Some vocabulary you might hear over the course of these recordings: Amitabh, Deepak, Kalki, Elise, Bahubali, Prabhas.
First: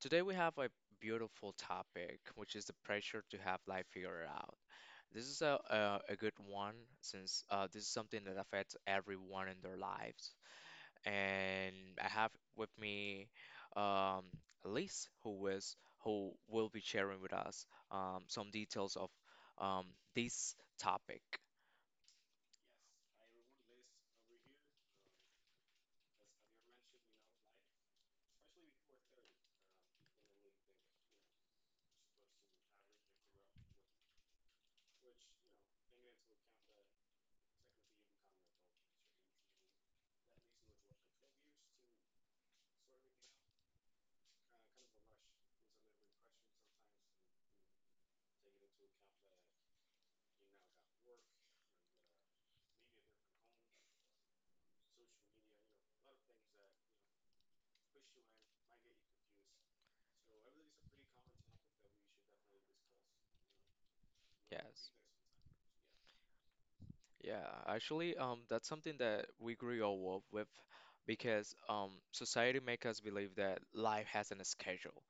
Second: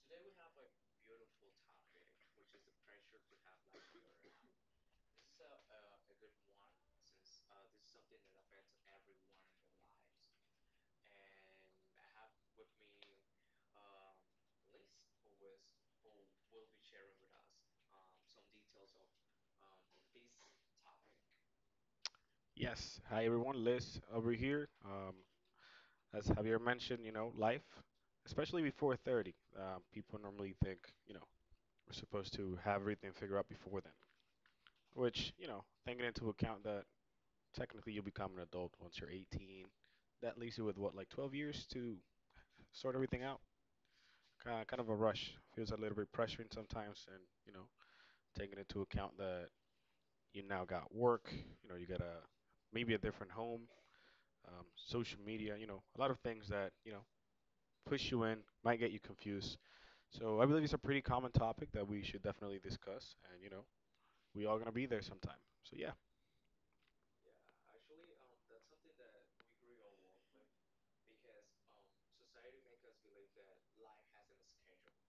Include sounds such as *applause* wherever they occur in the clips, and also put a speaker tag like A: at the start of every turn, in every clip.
A: Today, we have a beautiful topic, which is the pressure to have life figured out. This is a good one since this is something that affects everyone in their lives. And I have with me um, Elise, who is who will be sharing with us some details of um, this topic.
B: Yes. Hi, everyone. Liz over here. As Javier mentioned, you know, life, especially before 30, people normally think, you know, we're supposed to have everything figured out before then, which, you know, taking into account that technically you become an adult once you're 18, that leaves you with what, like 12 years to sort everything out? Kind of a rush. Feels a little bit pressuring sometimes, and, you know, taking into account that you now got work, you know, you got a maybe a different home, social media, you know, a lot of things that, you know, push you in, might get you confused. So I believe it's a pretty common topic that we should definitely discuss. And, you know, we all going to be
A: Yes.
B: there sometime. So yeah,
A: Yeah, actually, that's something that we grew up with because society make us believe that life has a schedule.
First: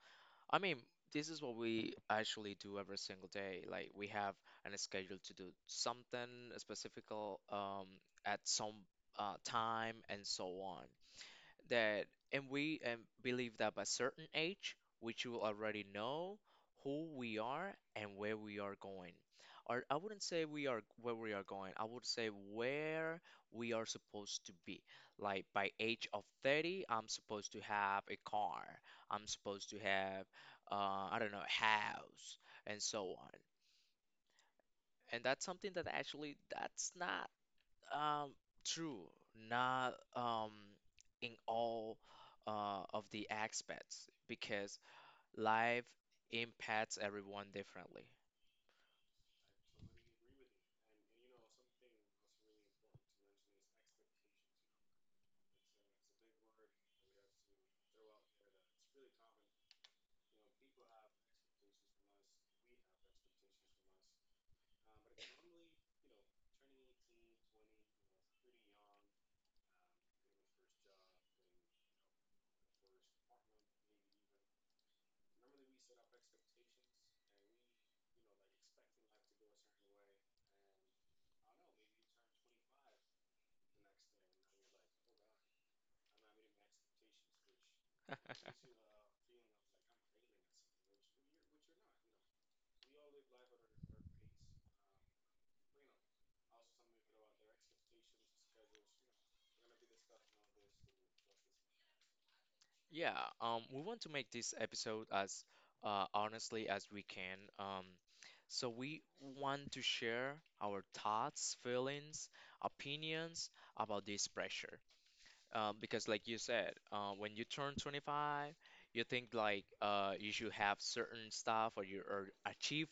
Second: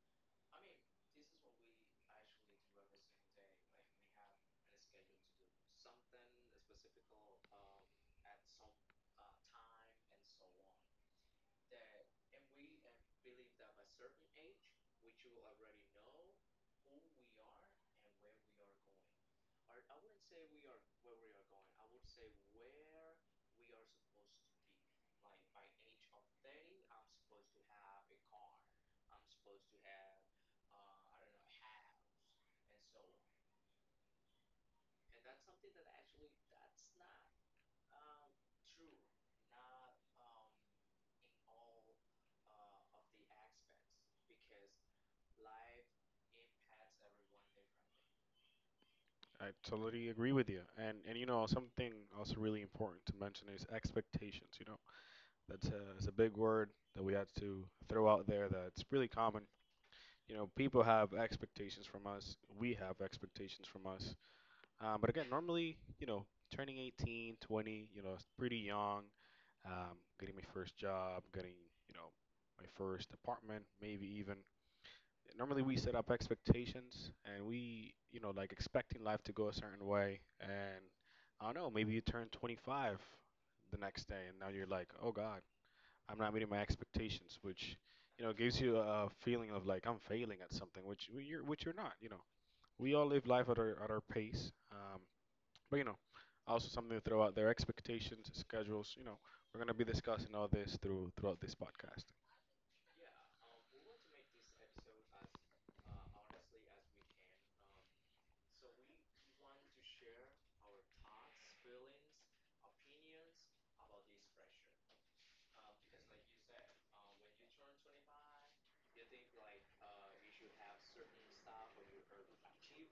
A: I mean, this is what we actually do every single day. Like we have a schedule to do something specific at some time and so on that and we believe that by certain age we should already know who we are and where we are going, or I wouldn't say we are where we are going, I would say where we are supposed to be. Like by age of 30, I'm supposed to have a car, I'm supposed to have I don't know, a house and so on. And that's something that actually that's not um, true. Not in all of the aspects, because life impacts everyone differently.
B: I totally agree with you. And you know, something also really important to mention is expectations. You know, that's a big word that we had to throw out there that's really common. You know, people have expectations from us. We have expectations from us. But again, normally, you know, turning 18, 20, you know, it's pretty young, getting my first job, getting, you know, my first apartment, maybe even. Normally, we set up expectations and we, you know, like expecting life to go a certain way. And I don't know, maybe you turn 25 the next day and now you're like, oh God, I'm not meeting my expectations, which, you know,
A: *laughs*
B: gives you a feeling of like I'm failing at something, which well, which you're not, you know. We all live life at our pace. But you know, also something to throw out there: expectations, schedules. You know, we're gonna be discussing all this throughout this podcast.
A: Yeah, we want to make this episode as honestly as we can. So we want to share our thoughts, feelings, opinions about this pressure. Because like you said, when you turn 25, you think like you should have certain stuff, or you or achieve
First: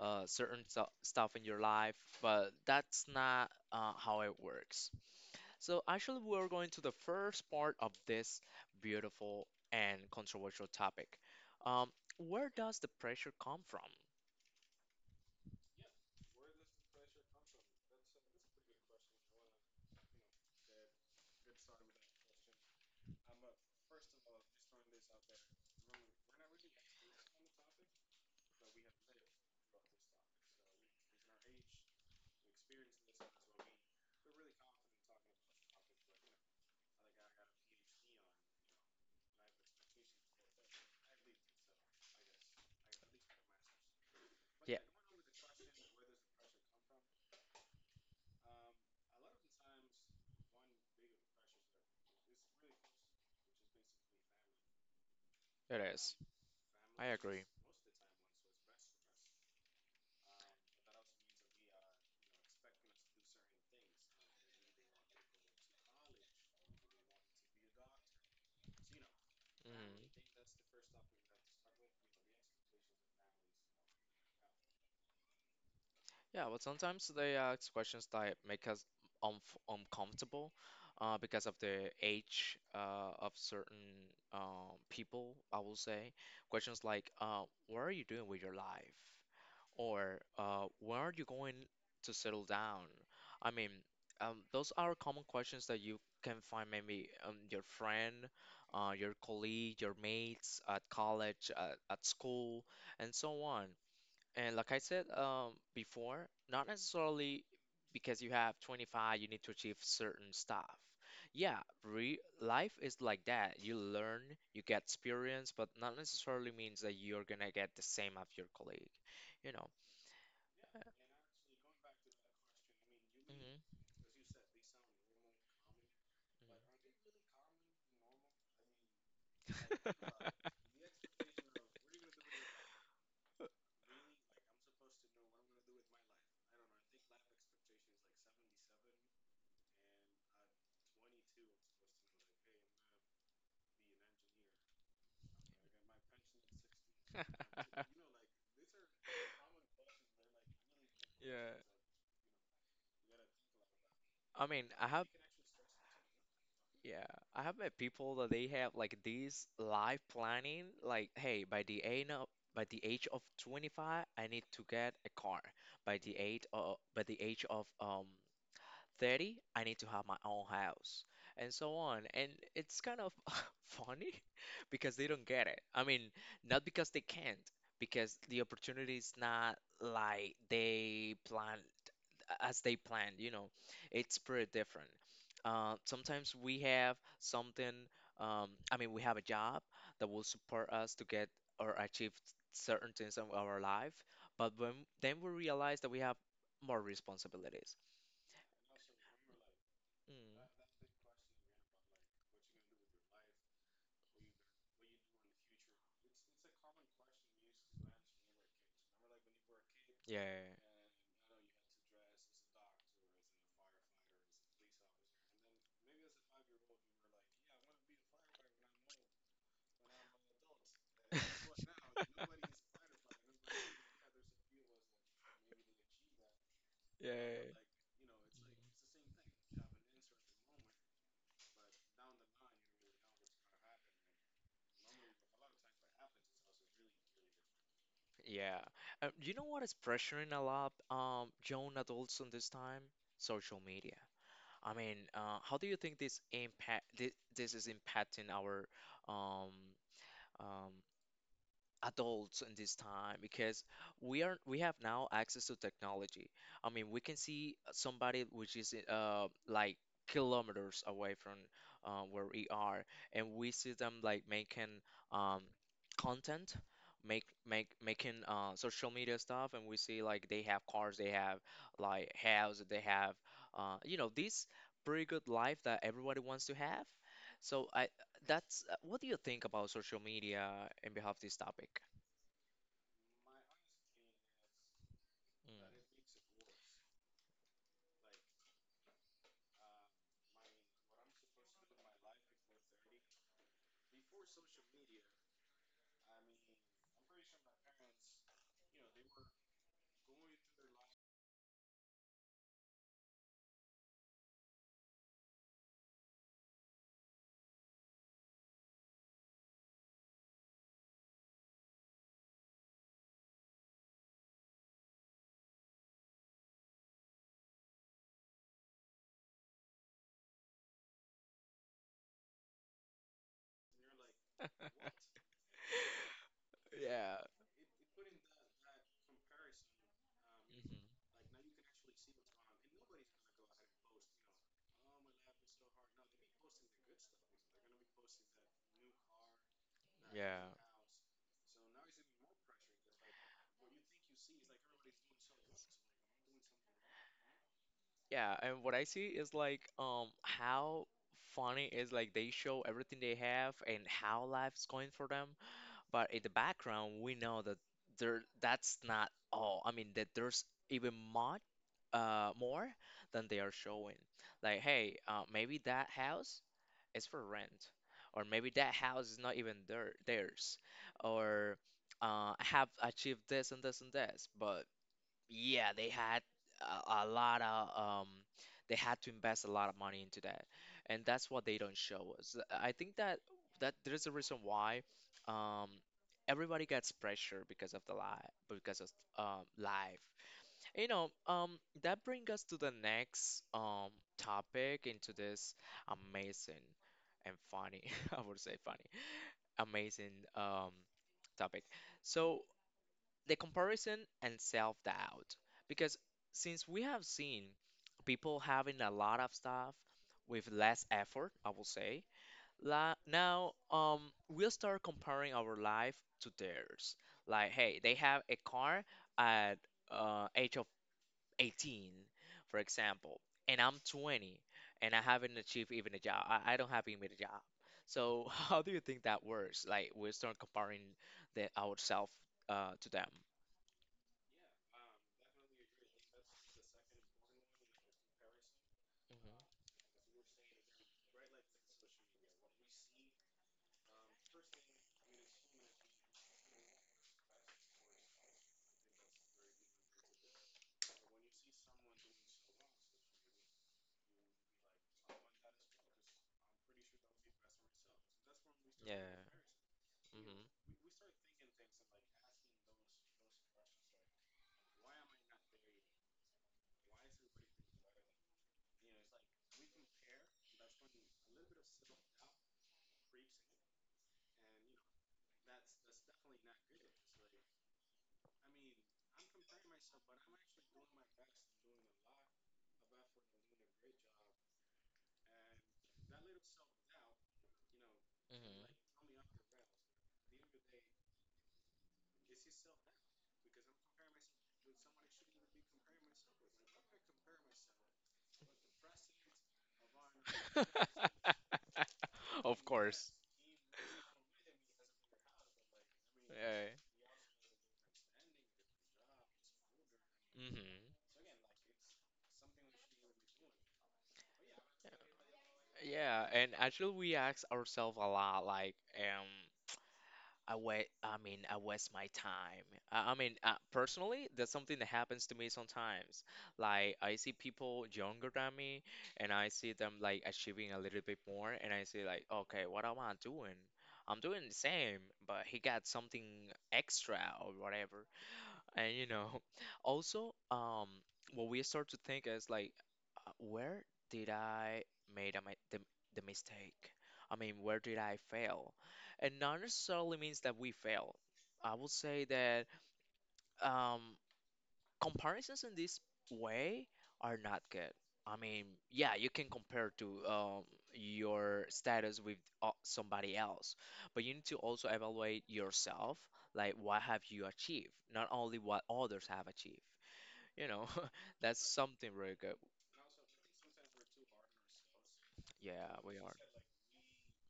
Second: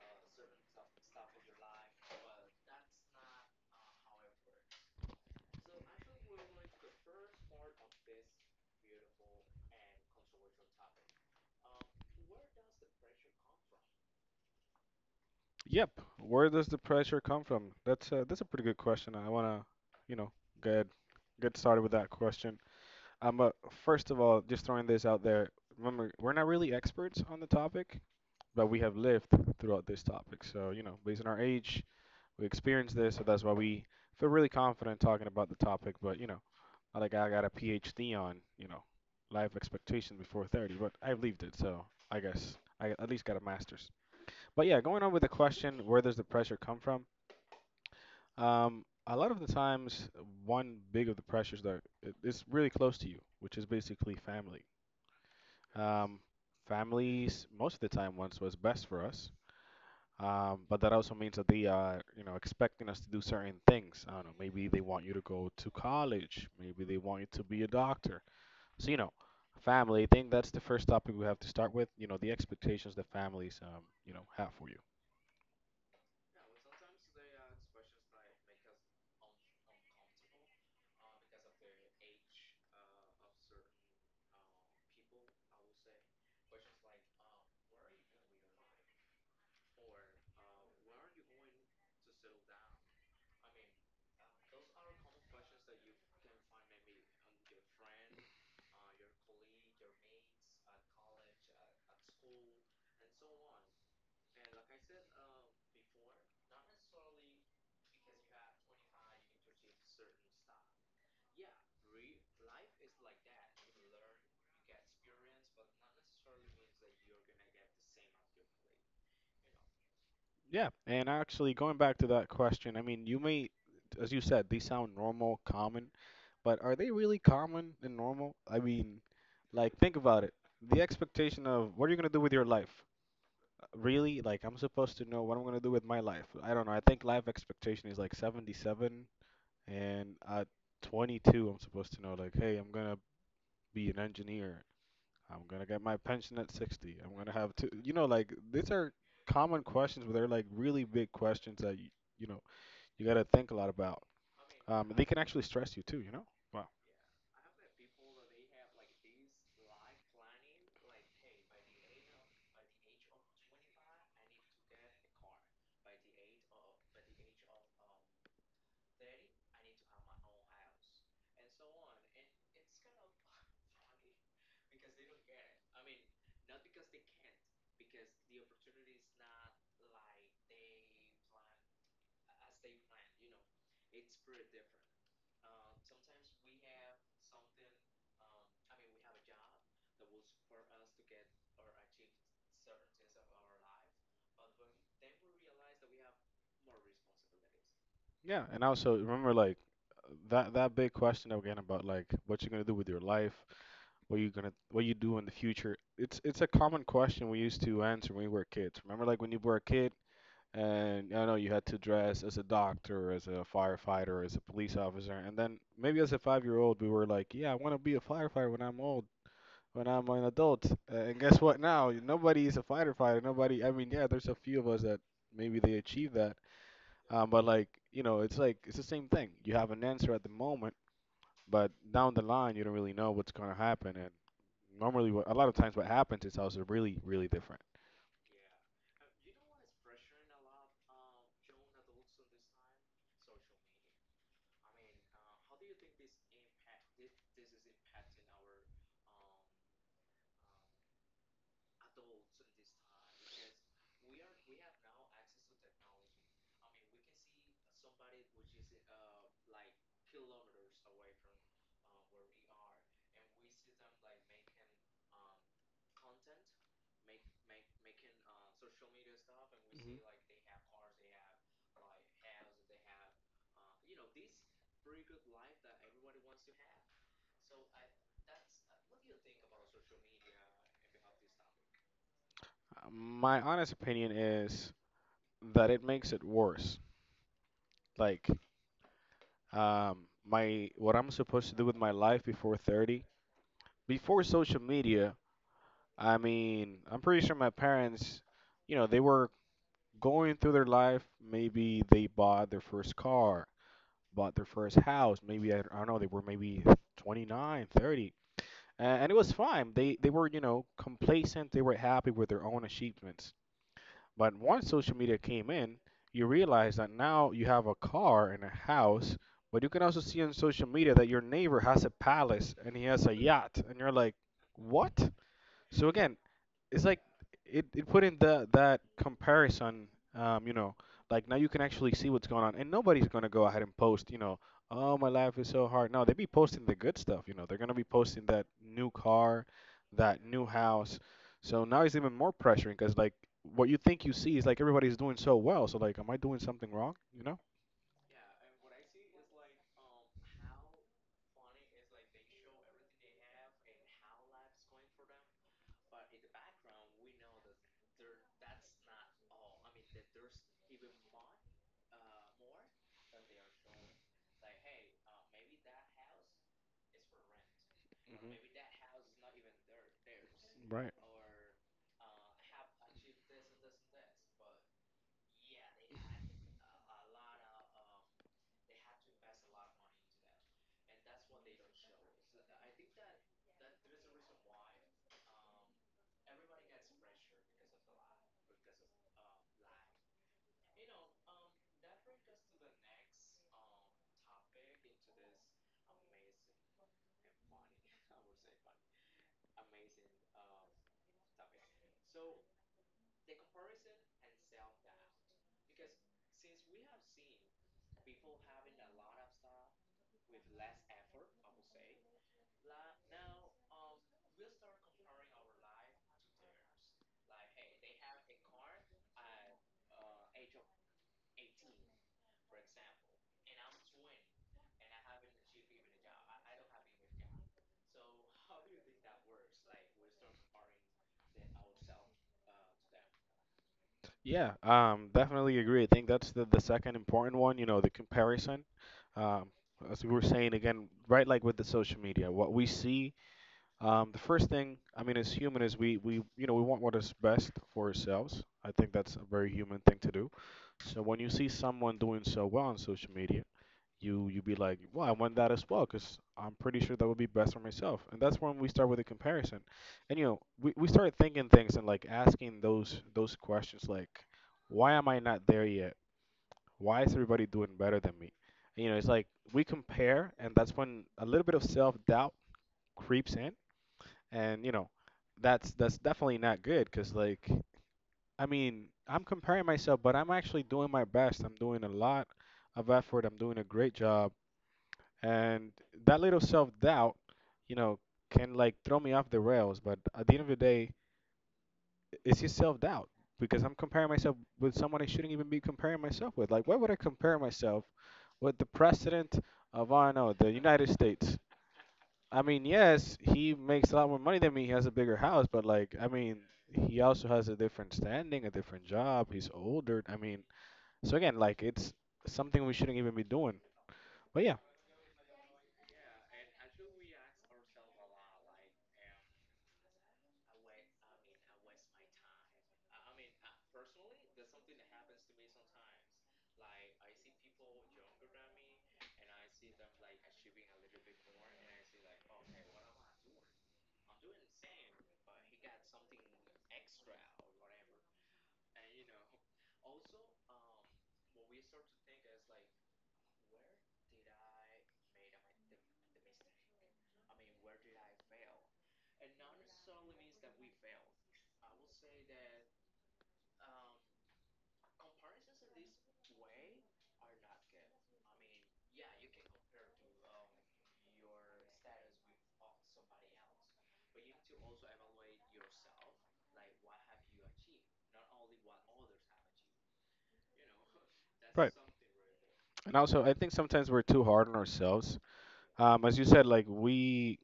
A: stuff in your life, but that's not how it works. So actually, we're going to the first part of this beautiful and controversial topic. Um, where does the pressure come from?
B: Yep. Where does the pressure come from? That's a pretty good question. I wanna, you know, get get started with that question. But first of all, just throwing this out there. Remember, we're not really experts on the topic, but we have lived throughout this topic. So you know, based on our age, we experienced this, so that's why we feel really confident talking about the topic. But you know I like I got a PhD on you know life expectation before 30, but I lived it, so I guess I at least got a master's. But
A: Yeah,
B: yeah, going on with the question, where does the pressure come from? A lot of the times, one big of the pressures that it's really close to you, which is basically family.
A: it is.
B: Um,
A: I agree.
B: Families most of the time once was best for us. But that also means that they are, you know, expecting us to do certain things. I don't know. Maybe they want you to go to college. Maybe they want you to be a doctor. So, you know, family, I think that's the first topic we have to start with, you know, the expectations that families, you know, have for you.
A: Yeah, well, sometimes they ask questions that make us unf uncomfortable because of the age of certain people, I will say. Questions like, what are you doing with your life? Or where are you going to settle down? I mean, those are common questions that you can find maybe your friend, your colleague, your mates at college, at school, and so on. And like I said before, not necessarily because you have 25, you need to achieve certain stuff. Yeah, re life is like that. You learn, you get experience, but not necessarily means that you're gonna get the same of your colleague. You know.
B: Yeah, and actually going back to that question, I mean, you may, as you said, these sound normal, common, but are they really common and normal? I mean, like, think about it.
A: *laughs*
B: The expectation of what are you going to do with your life? Really? Like, I'm supposed to know what I'm going to do with my life. I don't know. I think life expectation is like 77, and at 22, I'm supposed to know, like, hey, I'm going to be an engineer. I'm gonna get my pension at 60. I'm gonna have to, you know, like these are common questions, but they're like really big
A: Yeah.
B: questions that you know, you gotta think a lot about.
A: I mean, I
B: They
A: have
B: can actually stress you too, you know? Wow.
A: yeah, I have met people that they have like these life planning, like, hey, by the age of 25, I need to get a car. By the age of 30, I need to have my own house, and so on. And it's kind of *laughs* funny *laughs* because they don't get it. I mean, not because they can't, because the opportunity is not like they planned, you know, it's pretty different. Sometimes we have something, I mean, we have a job that will support us to get or achieve certain things in our life, but when then we realize that we have more responsibilities.
B: Yeah, and also remember like that
A: Mm.
B: big question again about like what you're gonna do with your life, what you gonna what you do in the future. It's a common question we used to answer when we were kids. Remember like when you were a kid,
A: Yeah, yeah, yeah.
B: and I know you had to dress as a doctor, as a firefighter, as a police officer, and then maybe as a five-year-old, we were like, "Yeah, I want to be a firefighter when I'm old, when I'm an adult." And guess what? Now
A: Yeah. *laughs*
B: nobody is a firefighter. Nobody. I mean, yeah, there's a few of us that maybe they achieve that, but
A: yeah,
B: like you know, it's like it's the same thing. You have an answer at the moment, but down the line, you don't really know what's gonna happen. And normally, what, a lot of times, what happens is also really, really different.
A: yeah. You know what is pressuring a lot, young adults in this time? Social media. I mean, how do you think this impact this is impacting our um um adults in this time, because we have now access to technology. I mean, we can see somebody which is like kilometers away from where we are, and we see them like making um content, make make making social media stuff, and we see like they have cars, they have like house, they have you know, this pretty good life that everybody wants to have. So I that's what do you think about social media in behalf of this topic?
B: My honest opinion is
A: Mm.
B: that it makes it worse. Like, my what I'm supposed to do with my life before 30, before social media, I mean, I'm pretty sure my parents, you know, they were going through their life. Maybe they bought their first car, bought their first house. Maybe, I don't know, they were maybe 29, 30. And it was fine. They were you know complacent. They were happy with their own achievements. But once social media came in, you realize that now you have a car and a house, but you can also see on social media that your neighbor has a palace and he has a yacht, and you're like,
A: *laughs*
B: what? So again, it's like
A: Yeah.
B: it put in the that comparison, you
A: Hmm.
B: know, like now you can actually see what's going on and nobody's going to go ahead and post, you know, oh my life is so hard. No, they be posting the good stuff, you know, they're going to be posting that new car, that
A: Yeah.
B: new house. So now it's even more pressuring because like what you think you see is like everybody's doing so well. So like am I doing something wrong, you know?
A: Yeah, and what I see is like how funny is like they show everything they have and how life's going for them, but in the background we know that there that's not all. I mean that there's even more than they are showing. Like, hey, maybe that house is for rent, or maybe that house is not even theirs,
B: Hmm.
A: or I have achieved this and this and this. But yeah, they had a lot of they had to invest a lot of money into that, and that's what they don't show us. I think that there's a reason why um, everybody gets pressure because of the life, because of life you know. Um, that brings us to the next topic into this amazing and funny, *laughs* I would say funny, amazing topic. So the comparison and self-doubt, because since we have seen people having a lot of stuff with less effort, I will say, la now we'll start comparing our life to theirs. Like, hey, they have a car at age 18, for example, and I'm 20 and I haven't achieved even a job. I don't have even a job. So *laughs* how do you think that works? Like we start comparing the ourselves to them.
B: Yeah, definitely agree. I think that's the second important one, you know, the comparison. Um,
A: Mhm.
B: as we were saying again, right, like with the social media, what we see, the first thing, I mean, as human is you know, we want what is best for ourselves. I think that's a very human thing to do. So when you see someone doing so well on social media, you be like, well, I want that as well because I'm pretty sure that would be best for myself. And that's when we start with
A: Yeah.
B: a comparison, and you know we start thinking things and like asking those questions like, why am I not there yet? Why is everybody doing better than me? You know, it's like we compare, and that's when a little bit of self doubt creeps in, and you know that's definitely not good because like I mean I'm comparing myself, but I'm actually doing my best. I'm doing a lot of effort. I'm doing a great job. And that little self-doubt, you know, can
A: Mhm.
B: like throw me off the rails, but at the end of the day it's just self-doubt, because I'm comparing myself with someone I shouldn't even be comparing myself with. Like why would I compare myself with the president of, I don't know, the
A: Mhm.
B: United States?
A: *laughs*
B: I
A: Of
B: mean,
A: course.
B: yes, he makes a lot more money than me, he has a bigger house, but like I mean
A: Yeah.
B: he also has a different standing, a different job, he's older, I mean,
A: Mhm.
B: so again like it's something we shouldn't even be doing, but yeah.
A: Yeah, and actually we ask ourselves a lot, like, I mean, I waste my time. I mean, personally, that's something that happens to me sometimes. Like, I see people younger than me, and I see them like achieving a little bit more, and I say like, okay, what am I doing? I'm doing the same, but he got something extra or whatever. And you know, *laughs* also, what we start to think is like, where did I made the mistake? I mean, where did I fail? And not necessarily means that we fail. I would say that um, comparisons in this way are not good. I mean, yeah, you can compare to your status with somebody else, but you need to also evaluate yourself, like what have you achieved, not only what others have achieved, you know. *laughs* That's
B: Right.
A: something really good.
B: And also, I think sometimes we're too hard on ourselves.
A: Yeah, we
B: As you
A: are.
B: said, like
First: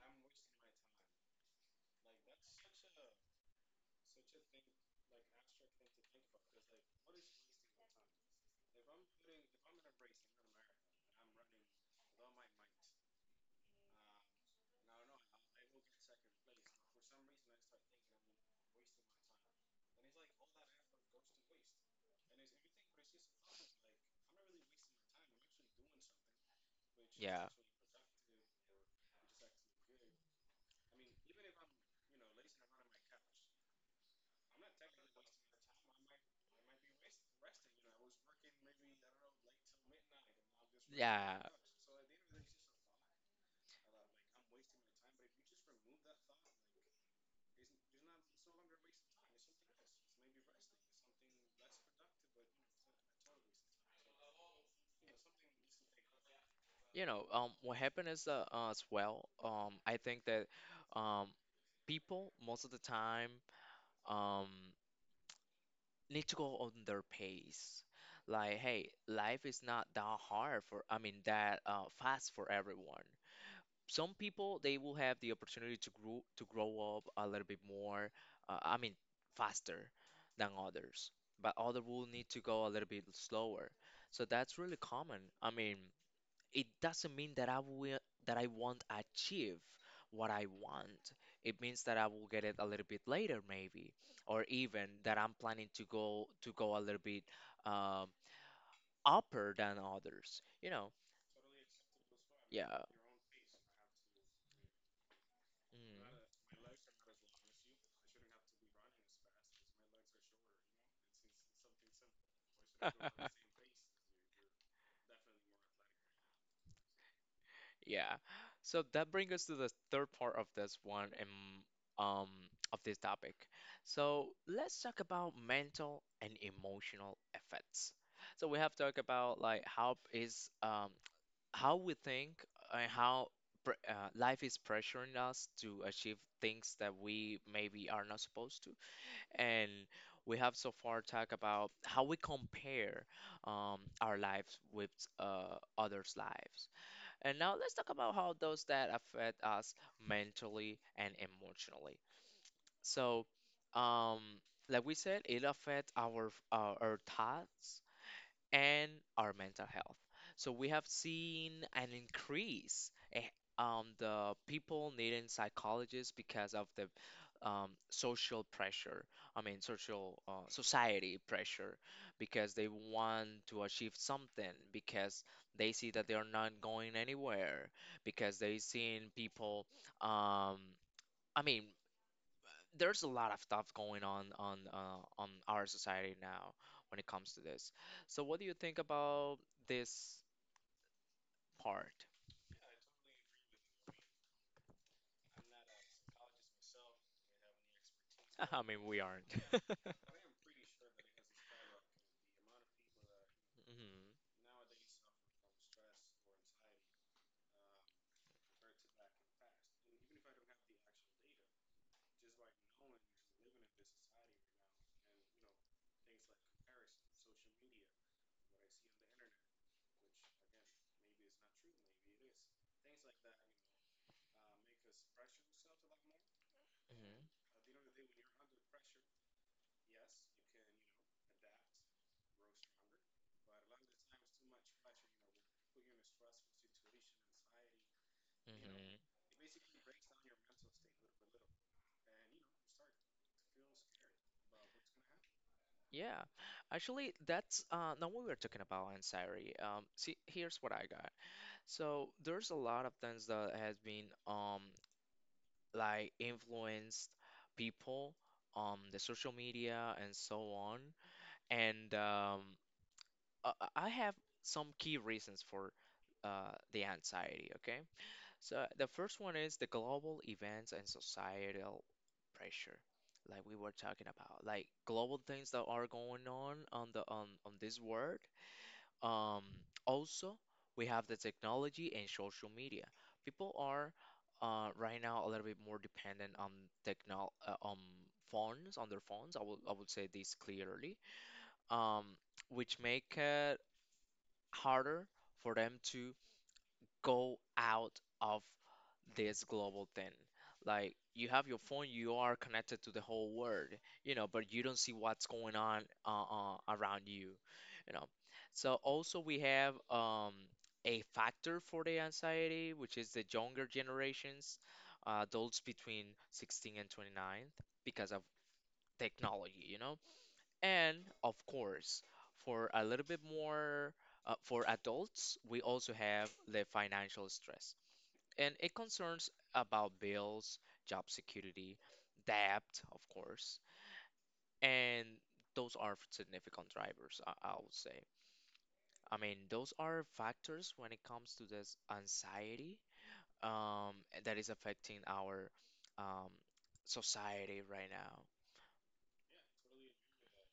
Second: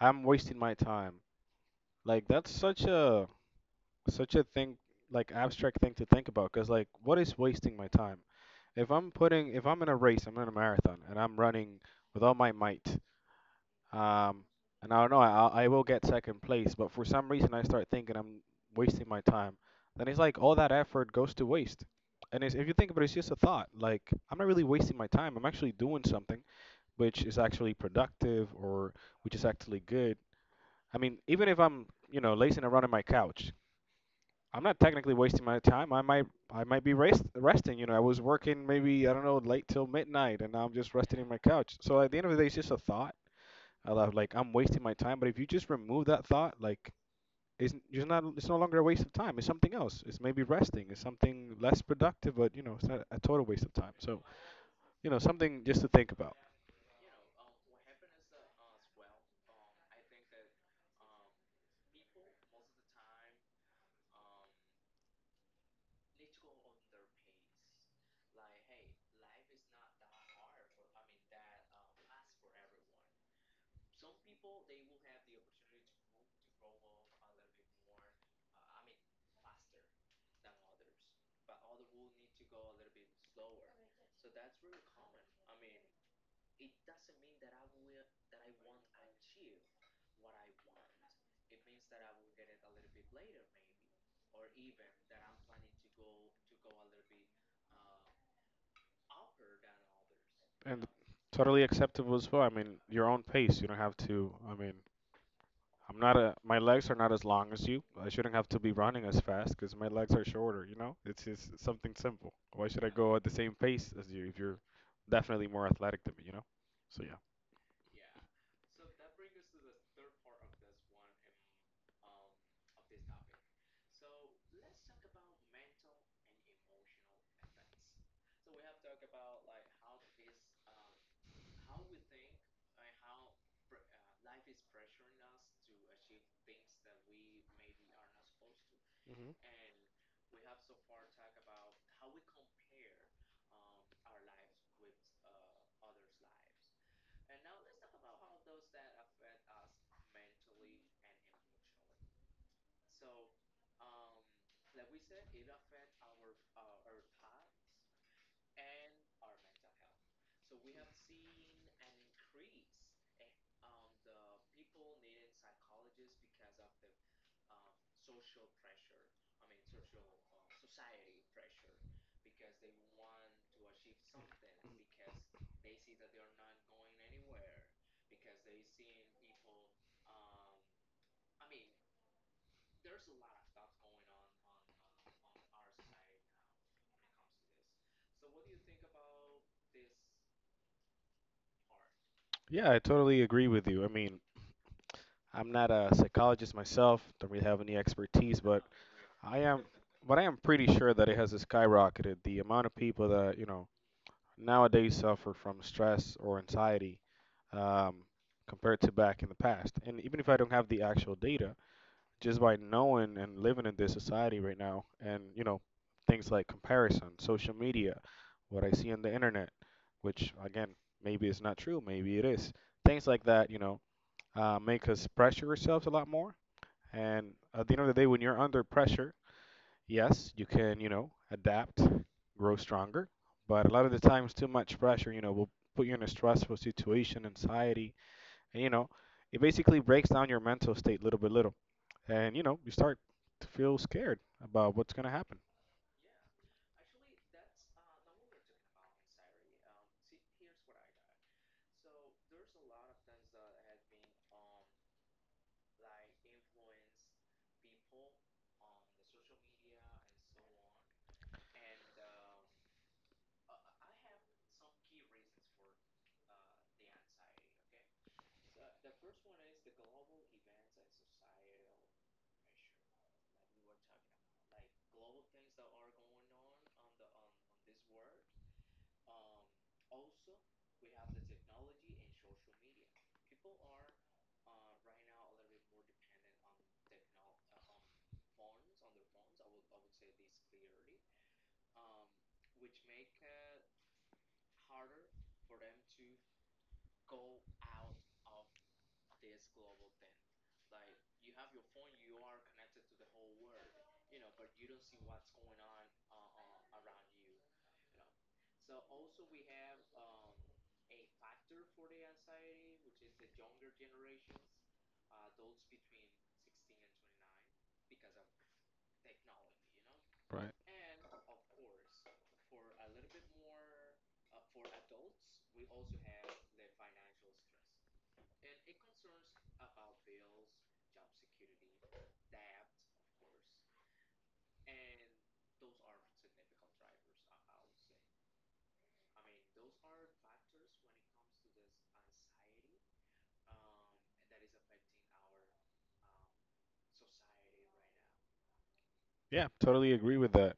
B: I'm wasting my time. Like that's such a thing, like abstract thing to think about. Cause like, what is wasting my time? If I'm in a race, I'm in a marathon, and I'm running with all my might. Um, and I don't know, I will get second place, but for some reason I start thinking I'm wasting my time. Then it's like all that effort goes to waste. And it's, if you think about it, it's just a thought. Like I'm not really wasting my time. I'm actually doing something, which is
A: Yeah.
B: actually productive, or which is actually good. I mean, even if I'm, you know, lazing around on my couch, I'm not technically wasting my time. I might be resting, you know. I was working maybe, I don't know, late till midnight and now I'm just resting in
A: Yeah.
B: my couch. So at the end of the day, it's just a thought. I love like I'm wasting my time, but if you just remove that thought, like it's n- just not it's no longer a waste of time. It's something else. It's maybe resting. It's something less productive, but you know, it's not a total waste of time. So, you know, something just to think about.
A: You know, what happened is as well. I think that um, people most of the time um need to go on their pace. Like, hey, life is not that hard for, I mean, that fast for everyone. Some people they will have the opportunity to grow up a little bit more I mean faster than others, but other will need to go a little bit slower. So that's really common. I mean, it doesn't mean that I will that I won't achieve what I want. It means that I will get it a little bit later, maybe, or even that I'm planning to go a little bit um upper than others, you
B: And
A: know.
B: totally acceptable as well. I mean,
A: Yeah.
B: your own pace. You don't have to. I mean, I'm
A: Mm.
B: not a. My legs are not as long as you. I shouldn't have to be running as fast because my legs are shorter. You know, it's just something simple. Why should I go at the
A: *laughs*
B: same pace as you if you're definitely more athletic than me? You know. So yeah.
A: Yeah. So that brings us to the third part of this one and um of this topic. So let's talk about mental and emotional effects. So we have talked about like how is how we think, and how life is pressuring us to achieve things that we maybe are not supposed to.
B: Hmm.
A: And we have so far talked about how we compare our lives with others' lives. And now let's talk about how those that affect us mentally and emotionally. So, um, like we said, it affects our thoughts and our mental health. So we have seen an increase the people needing psychologists because of the social pressure. I mean, social society pressure, because they want to achieve something, because they see that they are not going anywhere, because they seen people. Um, I mean, there's a lot of stuff going on on our society now when it comes to this. So what do you think about this part?
B: Yeah, I totally agree with you. I mean, I'm not a psychologist myself. Don't really have any expertise,
A: *laughs*
B: but
A: I mean, we aren't.
B: I
A: *laughs*
B: am. But I am pretty sure that it has skyrocketed the amount of people that
A: Hmm.
B: nowadays suffer from stress or anxiety, um, compared to back in the past. And even if I don't have the actual data, just by knowing and living in this society right now, and things like comparison, social media, what I see on the internet, which again, maybe it's not true, maybe it is, things like that, make us pressure ourselves a lot more.
A: Hmm.
B: And at the end of the day, when you're under pressure, yes, you can, you know, adapt, grow stronger, but a lot of the times too much pressure, you know, will put you in a stressful situation, anxiety, and you know,
A: Hmm.
B: it basically breaks down your mental state little by little. And you know, you start to feel scared about what's going to happen.
A: Yeah, actually, that's not what we were talking about, anxiety. See, here's what I got. So there's a lot of things that has been like influenced people, the social media and so on, and I have some key reasons for the anxiety, okay? So the first one is the global events and societal pressure, like we were talking about, like global things that are going on on this world. Um, also, we have the technology and social media. People are right now a little bit more dependent on technol on phones, on their phones. I would say this clearly. Um, which make harder for them to go out of this global thing. Like you have your phone, you are connected to the whole world, but you don't see what's going on around you, you know. So also we have a factor for the anxiety, which is the younger generations, adults between 16 and 29, because of technology.
B: Right.
A: And of course, for a little bit more for adults, we also have the financial stress. And it concerns about bills, job security, debt, of course. And those are significant drivers, I would say. I mean, those are factors when it comes to this anxiety um, that is affecting our um, society right now.
B: Yeah, totally agree with that.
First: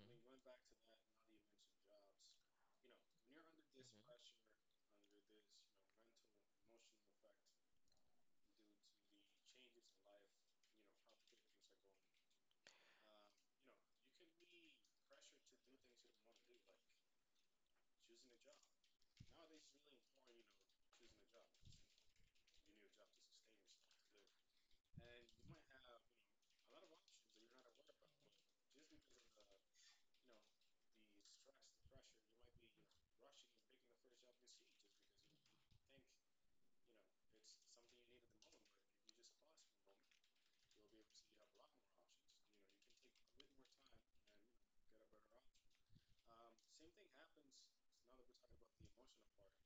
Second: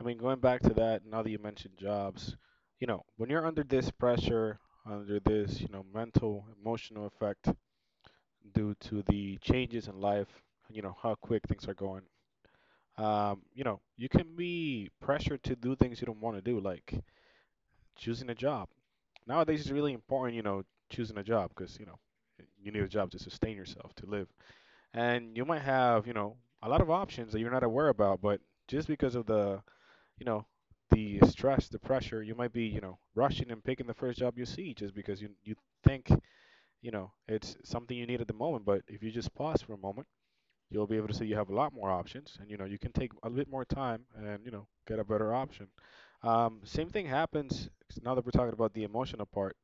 B: I mean, going back to that, now that you mentioned jobs, you know, when you're under this pressure, under this, you know, mental, emotional effect due to the changes in life, you know, how quick things are going. You know, you can be pressured to do things you don't want to do, like choosing a job. Nowadays, it's really important, you know, choosing a job because, you know, you need a job to sustain yourself, to live. And you might have, you know, a lot of options that you're not aware about, but just because of the, you know, the stress, the pressure, you might be, you know, rushing and picking the first job you see just because you think, you know, it's something you need at the moment. But if you just pause for a moment, you'll be able to see you have a lot more options, and you know, you can take a bit more time and you know, get a better option. Same thing happens now that we're talking about the emotional part.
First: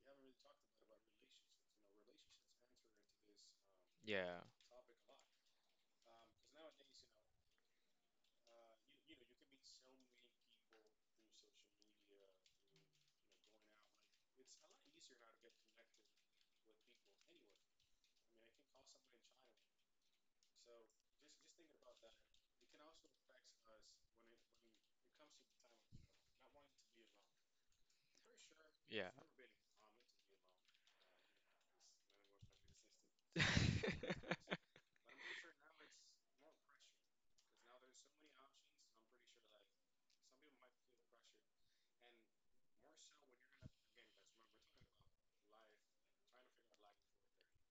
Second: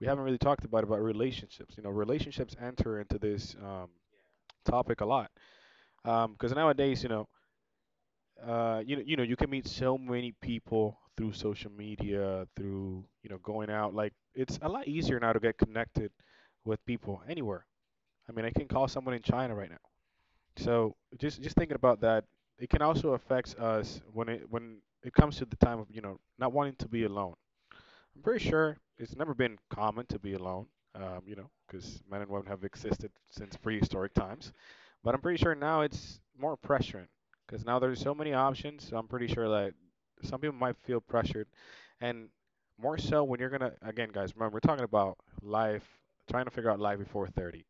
B: We haven't really talked about relationships. You know, relationships enter into this,
A: Yeah.
B: topic a lot, because nowadays, you know, you know, you can meet so many people through social media, through you know, going out. Like it's a lot easier now to get connected with people anywhere. I mean, I can call someone in China right now. So just thinking about that, it can also affect us when it comes to the time of, you know, not wanting to be alone. I'm pretty sure
A: Yeah.
B: it's never been common to be alone, you know, because men and women have existed since prehistoric times.
A: *laughs*
B: But I'm pretty sure now it's more pressuring, because now there's so many options. So I'm pretty sure that some people might feel pressured, and more so when you're gonna again, guys. Remember, we're talking about life, trying to figure out life before 30.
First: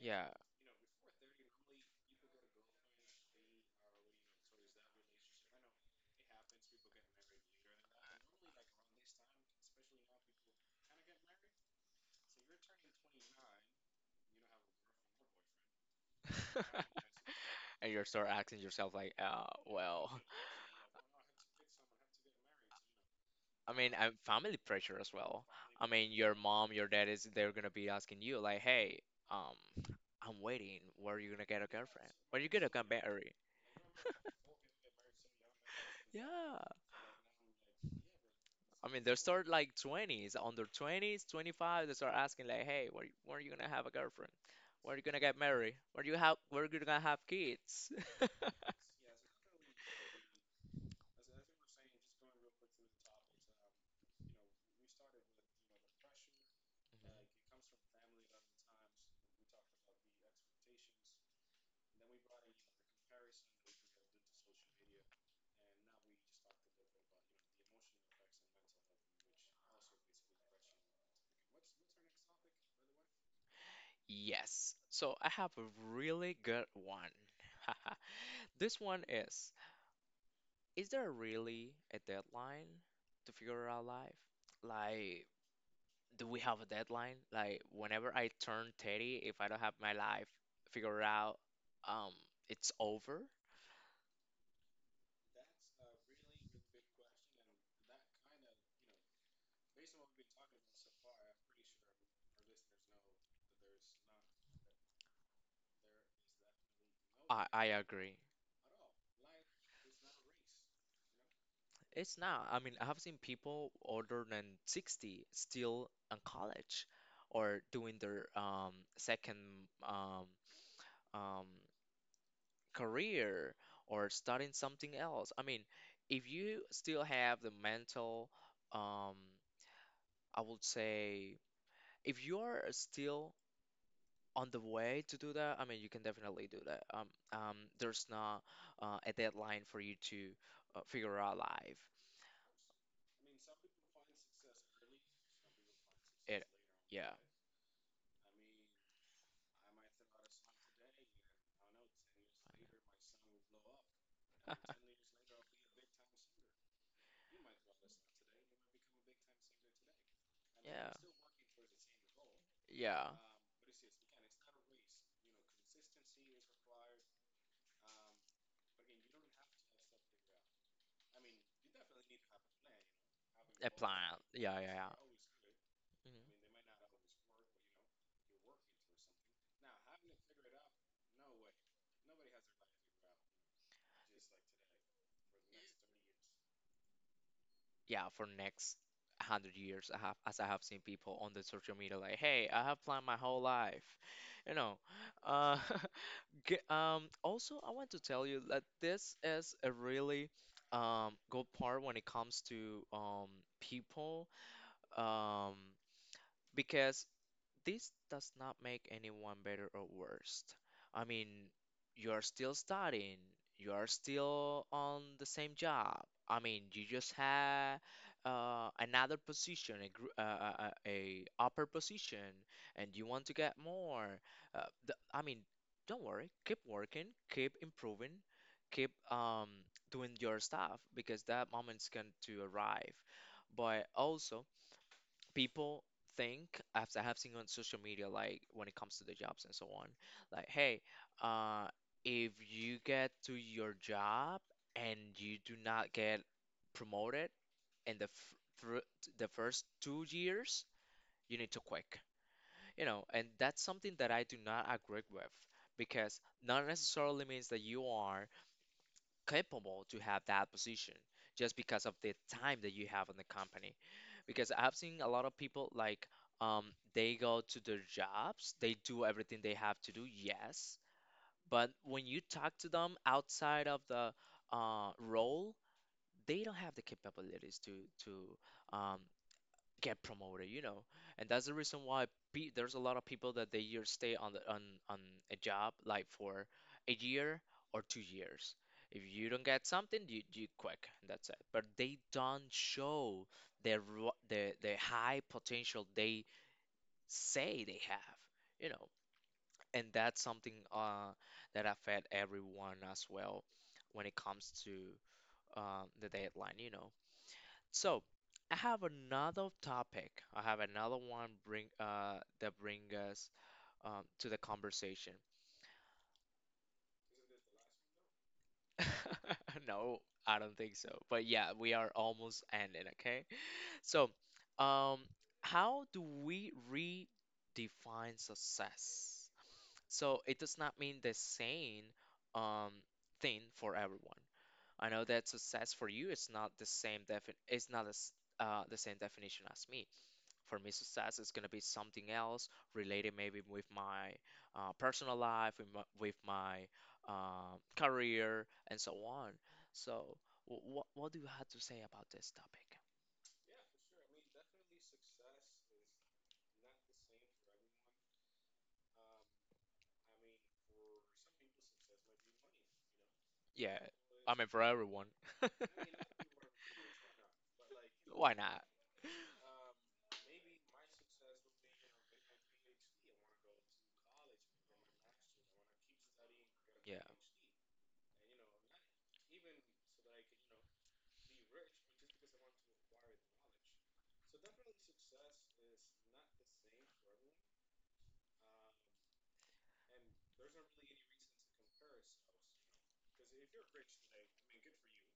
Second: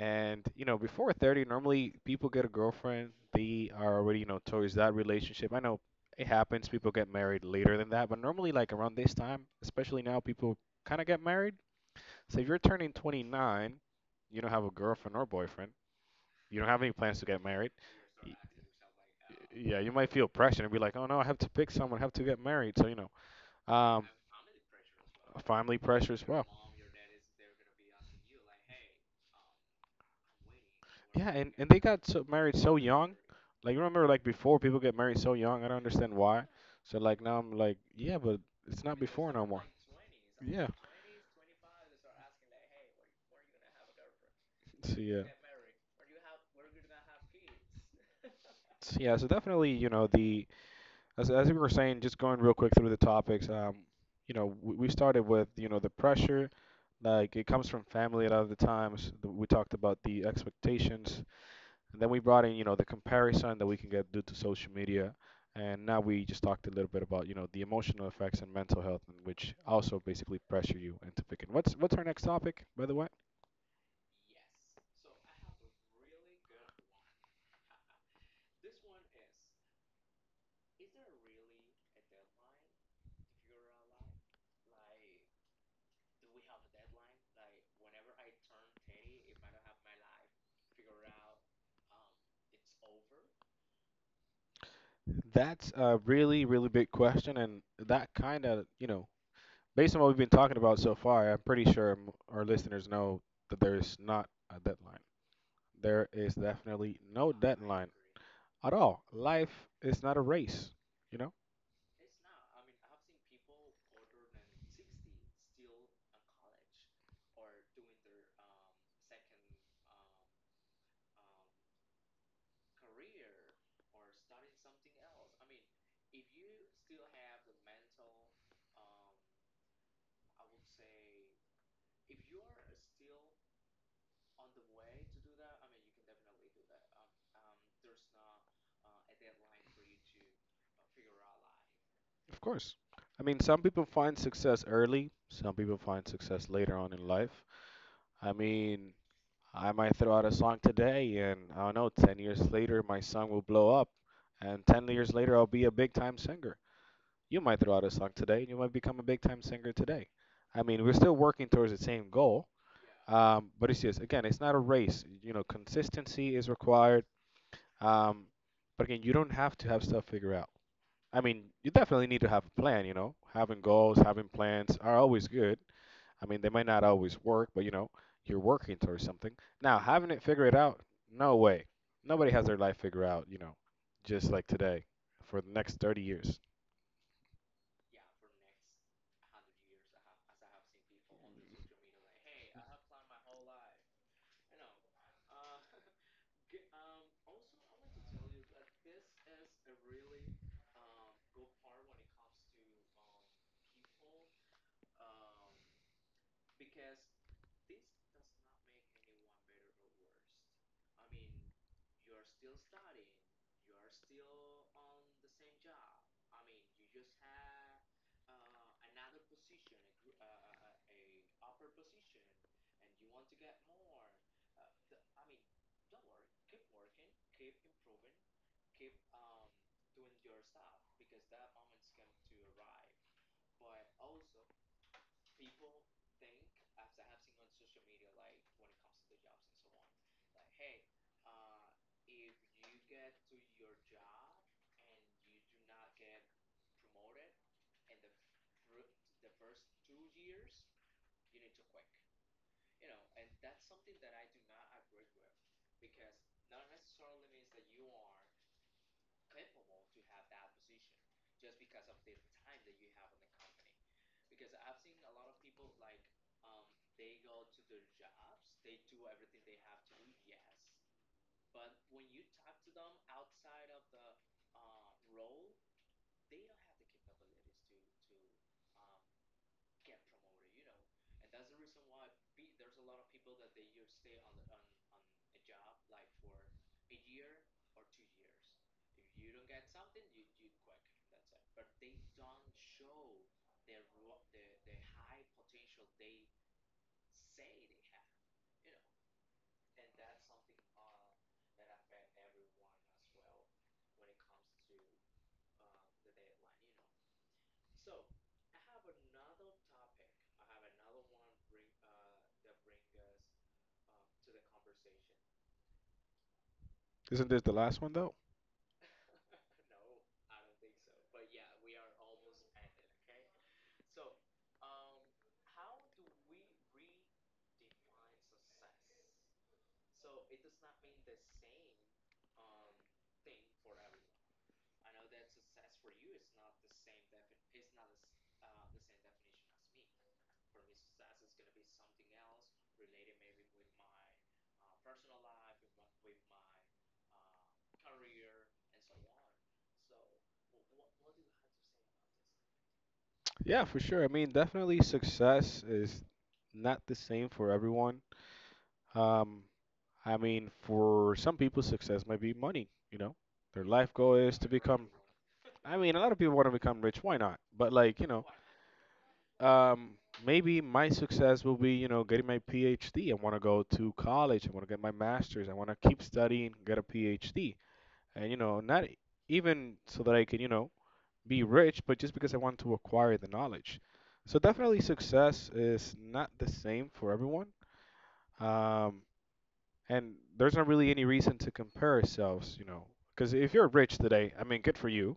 A: Yeah.
B: you know, before 30, normally people get a girlfriend, they are already, you know, towards that relationship. I know it happens, people get married later than that, but normally like around this time, especially now, people kind of get married. So if you're turning 29, you don't have a girlfriend or boyfriend, you don't have any plans to
A: *laughs*
B: get married.
A: And you start
B: y-
A: asking yourself like,
B: Yeah, you
A: well,
B: might feel pressure and be like, "Oh no, I have to pick someone, I have to get married." So, you know,
A: I mean.
B: um,
A: And family pressure as well.
B: family
A: I mean,
B: pressure as
A: your
B: well.
A: mom, your dad is, they're gonna be asking you like, "Hey, um I'm waiting, where are
B: Yeah,
A: you gonna
B: and,
A: get a
B: and they got
A: girlfriend,
B: so,
A: when you
B: married
A: gonna
B: so
A: get
B: young.
A: married?"
B: Like you remember, like before, people get married so young. I don't understand why.
A: Yeah.
B: So like now I'm like, yeah, but it's
A: I
B: not
A: mean, they
B: before no
A: start
B: more.
A: like 20s, under
B: Yeah.
A: 20s, 25, they start asking like, "Hey, where are you gonna have a girlfriend? Where are
B: So
A: you gonna
B: yeah.
A: get married? Where you gonna have kids?" *laughs*
B: So yeah. So definitely, you know, the as we were saying, just going real quick through the topics. You know, we started with you know, the pressure. Like it comes from family a lot of the times. We talked about the expectations. And then we brought in, you know, the comparison that we can get due to social media. And now we just talked a little bit about, you know, the emotional effects and mental health, and which also basically pressure you into picking. What's our next topic, by the way?
A: Yes. So I have a really good one. *laughs* This one is: is there really a deadline to figure out life? Like, do we have a deadline? Like, whenever I turn 30, if I don't have my life figured out, um, it's over?
B: That's a really, really big question, and that kind of, you know, based on what we've been talking about so far, I'm pretty sure our listeners know that there is not a deadline. There is definitely no
A: I
B: deadline
A: agree.
B: at all. Life is not a race. You know.
A: It's not. I mean, I've seen people older than 60 still in college or doing their second um, um, career or starting something else. I mean, if you still have the mental, um, I would say, if you're still on the way to do that, I mean, you can definitely do that. There's not a deadline for you to figure out life.
B: Of course. I mean, some people find success early, some people find success later on
A: In
B: in life. I mean, I might throw out a song today, and I don't know, 10 years later, my song will blow up, and
A: *laughs* I
B: 10 years later, I'll be a big time singer. You might throw out a song today, and you might become a big time singer today. I mean, we're still working
A: The same
B: towards the same
A: goal,
B: goal,
A: yeah.
B: but it's just, again, it's not a race. You know, consistency is required, um, but again, you don't have to have stuff figured. I mean, you definitely need to have a plan, you know. Having goals, having plans
A: Yeah.
B: are always good.
A: Mhm.
B: I mean, they might not always work, but you know, you're working towards something. Now, having it figured out, no way. Nobody has their life figured out, you know, just like today for the next 30 years.
A: Yeah, for next 100 years, I have as I have seen people on the social media like, hey, I have planned my whole life, you know, uh, *laughs* K. Also, I want to tell you that this is a really good part when it comes to people, um, because this does not make anyone better or worse. I mean, you are still studying, you are still on the same job. I mean, you just had another position, a upper position, and you want to get more. Uh, I mean, don't worry, keep working, keep improving, keep doing your stuff, because that moment's going to arrive. But also, people think, as I have seen on social media, like when it comes to the jobs and so on, like, hey, uh, if you get to your job and you do not get promoted in the f through the first 2 years, you need to quit. You know, and that's something that I do not agree with, because not necessarily means that you are capable to have that position just because of the time that you have in the company. Because I've seen a lot of people like um they go to their jobs, they do everything they have to do, yes, but when you talk to them outside of the role, they don't have the capabilities to um get promoted. And that's the reason why pe there's a lot of people that they year stay on the on a job like for a year or 2 years. If you don't get something, you quit. And that's it. But they don't show the high potential they say they have, you know. And that's something that affect everyone as well when it comes to the deadline. So I have another topic. I have another one bring that bring us to the conversation.
B: Isn't this the last one though?
A: *laughs* No, I don't think so. But yeah, we are almost ending, okay? So, um, how do we redefine success? So it does not mean the same um thing for everyone. I know that success for you is not the same defin it's not as the same definition as me. For me, success is going to be something else related maybe with my personal life, with my career, and so on. So, what do you have to say about this topic?
B: Yeah, for sure. I mean, definitely success is not the same for everyone. Um, I mean, for some people, success might be money, you know. Their
A: Yeah,
B: life goal
A: I
B: is to
A: mean for
B: become.
A: everyone.
B: I mean, a lot of
A: *laughs*
B: people want to become rich. Why not? But like, you know,
A: Why not?
B: um, maybe my success will be, you know, getting my PhD. I want to go to college. I want to get my master's. I want to keep studying, get a PhD, and you know, not even so that I can, you know, be rich, but just because I want to acquire the knowledge. So definitely, success is not the same for everyone. Um, and there's not really any reason to compare ourselves, you know, because if you're rich today, I mean, good for you,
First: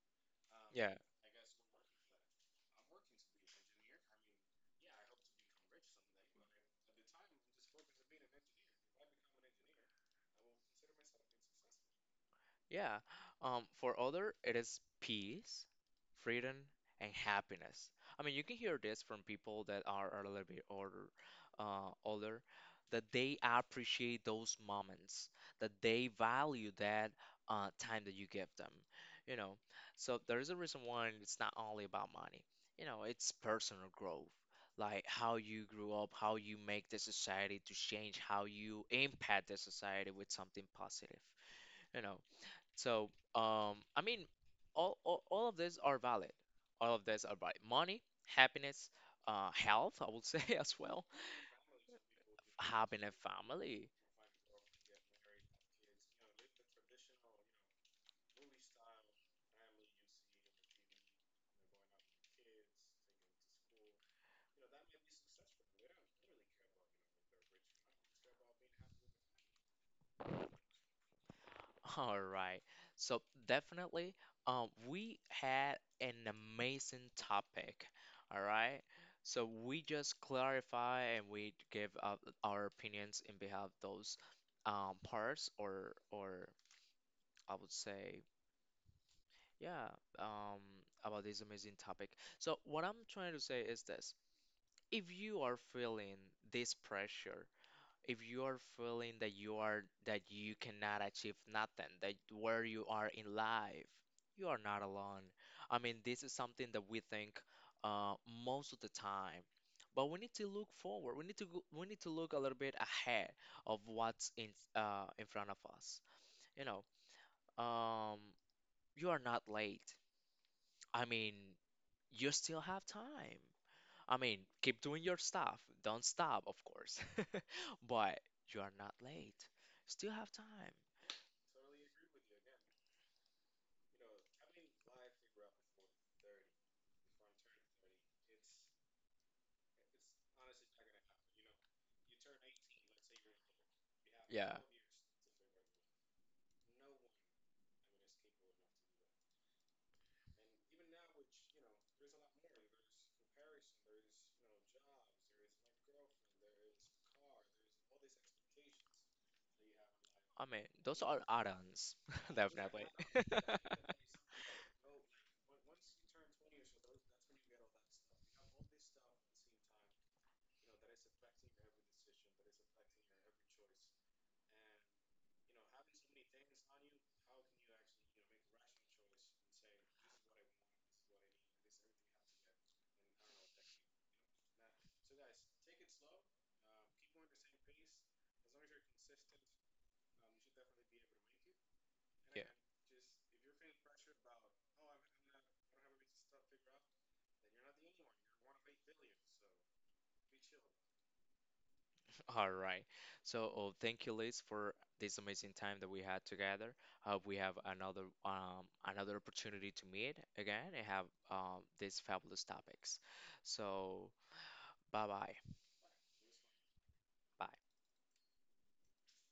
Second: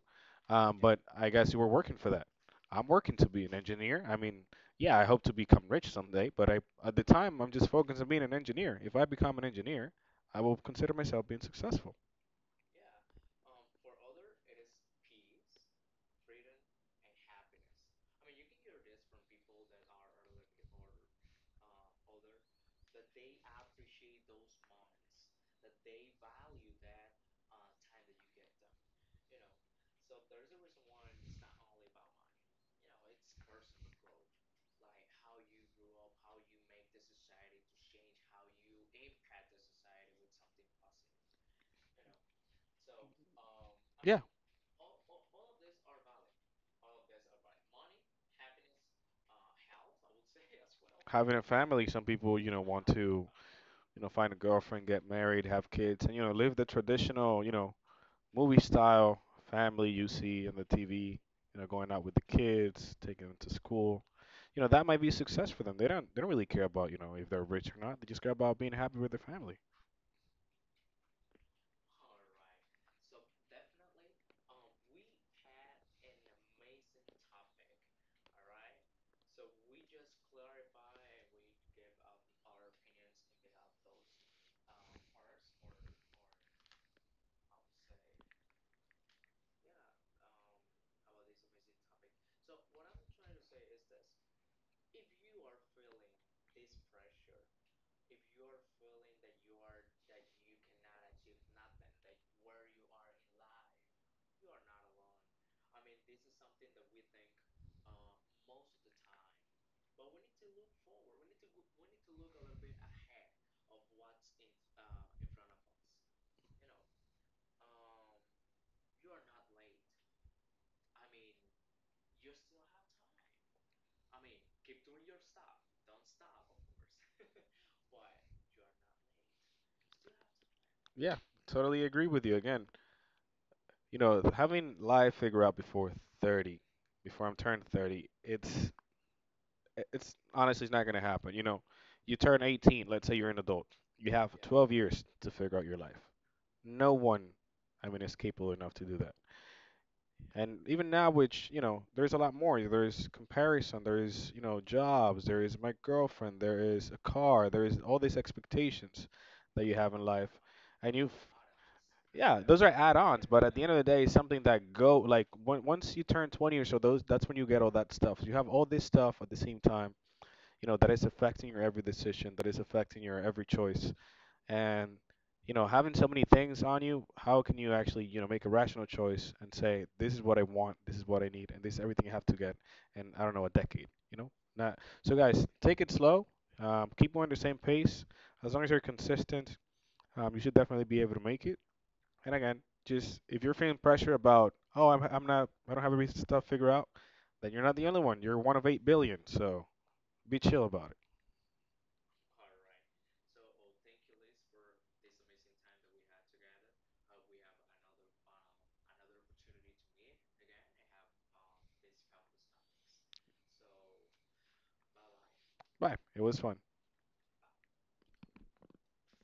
A: Yeah.
B: but I guess you were working for that. I'm working to be an engineer. I mean, yeah, I hope to become rich someday, but I at the time I'm just focused on being an engineer. If I become an engineer, I will consider myself being successful.
A: Yeah. For other, it is peace, freedom, and happiness. I mean, you can hear this from people that are a little bit older, that they appreciate those moments, that they value that time that you give them. You know, so there is a reason why it's not only about money. You know, it's personal growth, like how you grew up, how you make the society to change, how you impact the society with something positive. You know, so, I
B: Yeah,
A: mean, all of these are valid. All of these are valid. Money, happiness, health, I would say *laughs* as well.
B: having a family, some people, you know, want
A: Having a
B: to,
A: family.
B: you know, find a girlfriend, get married, have kids, and you know, live the traditional, you know, movie style family you see in the TV, you know, going out with the kids, taking them to school. You know, that might be success for them. They don't really care about, you know, if they're rich or not. They just care about being happy with their family.
A: *laughs* All right. So definitely, we had an amazing topic. All right. So we just clarify and we give our opinions in behalf of those parts, or I would say, yeah, um, about this amazing topic. So, what I'm trying to say is this. If you are feeling this pressure, if you are feeling that you cannot achieve nothing, that where you are in life, you are not alone. I mean, this is something that we think uh, most of the time. But we need to look forward. We need to go, we need to look a little bit ahead of what's in front of us. You know, um, you are not late. I mean, you still have time. I mean, keep doing your stuff. Don't stop, of course. *laughs* But you are not late. Still have time.
B: Yeah, totally agree with you again. You know, having life figure out before 30, before I'm turned 30, it's honestly it's not going to happen. You know, you turn 18, let's say you're an adult. You have
A: Yeah.
B: 12 years to figure out your life. No one I mean is capable enough to do that. And even now, which, you know, there's a lot more. There's comparison, there is, you know, jobs, there is my girlfriend, there is a car, there is all these expectations that you have in life.
A: I mean,
B: And
A: those
B: you,
A: are add-ons, *laughs*
B: yeah, those are
A: definitely. *laughs*
B: add-ons, but at the end of the day, it's something that go like once you turn 20 or so, those that's when you get all that stuff. So you have all this stuff at the same time, you know, that is affecting your every decision, that is affecting your every choice, and you know, having so many things on you, how can you actually, you know, make a rational choice and say this is what I want, this is what I need, and this is everything I have to get in, I don't know, a decade. You know, not. So guys, take it slow. Keep going the same pace. As long as you're consistent, you should definitely be able to make it. And
A: Yeah.
B: again, just if you're feeling pressure about I'm not, I don't have every stuff figured out, then you're not the only one, you're one of 8 billion. So be chill about it.
A: All right. So, oh, thank you, Liz, for this amazing time that we had together. Hope we have another another opportunity to meet again and have these fabulous topics. So, bye-bye.
B: Bye, it was fun.
A: Bye.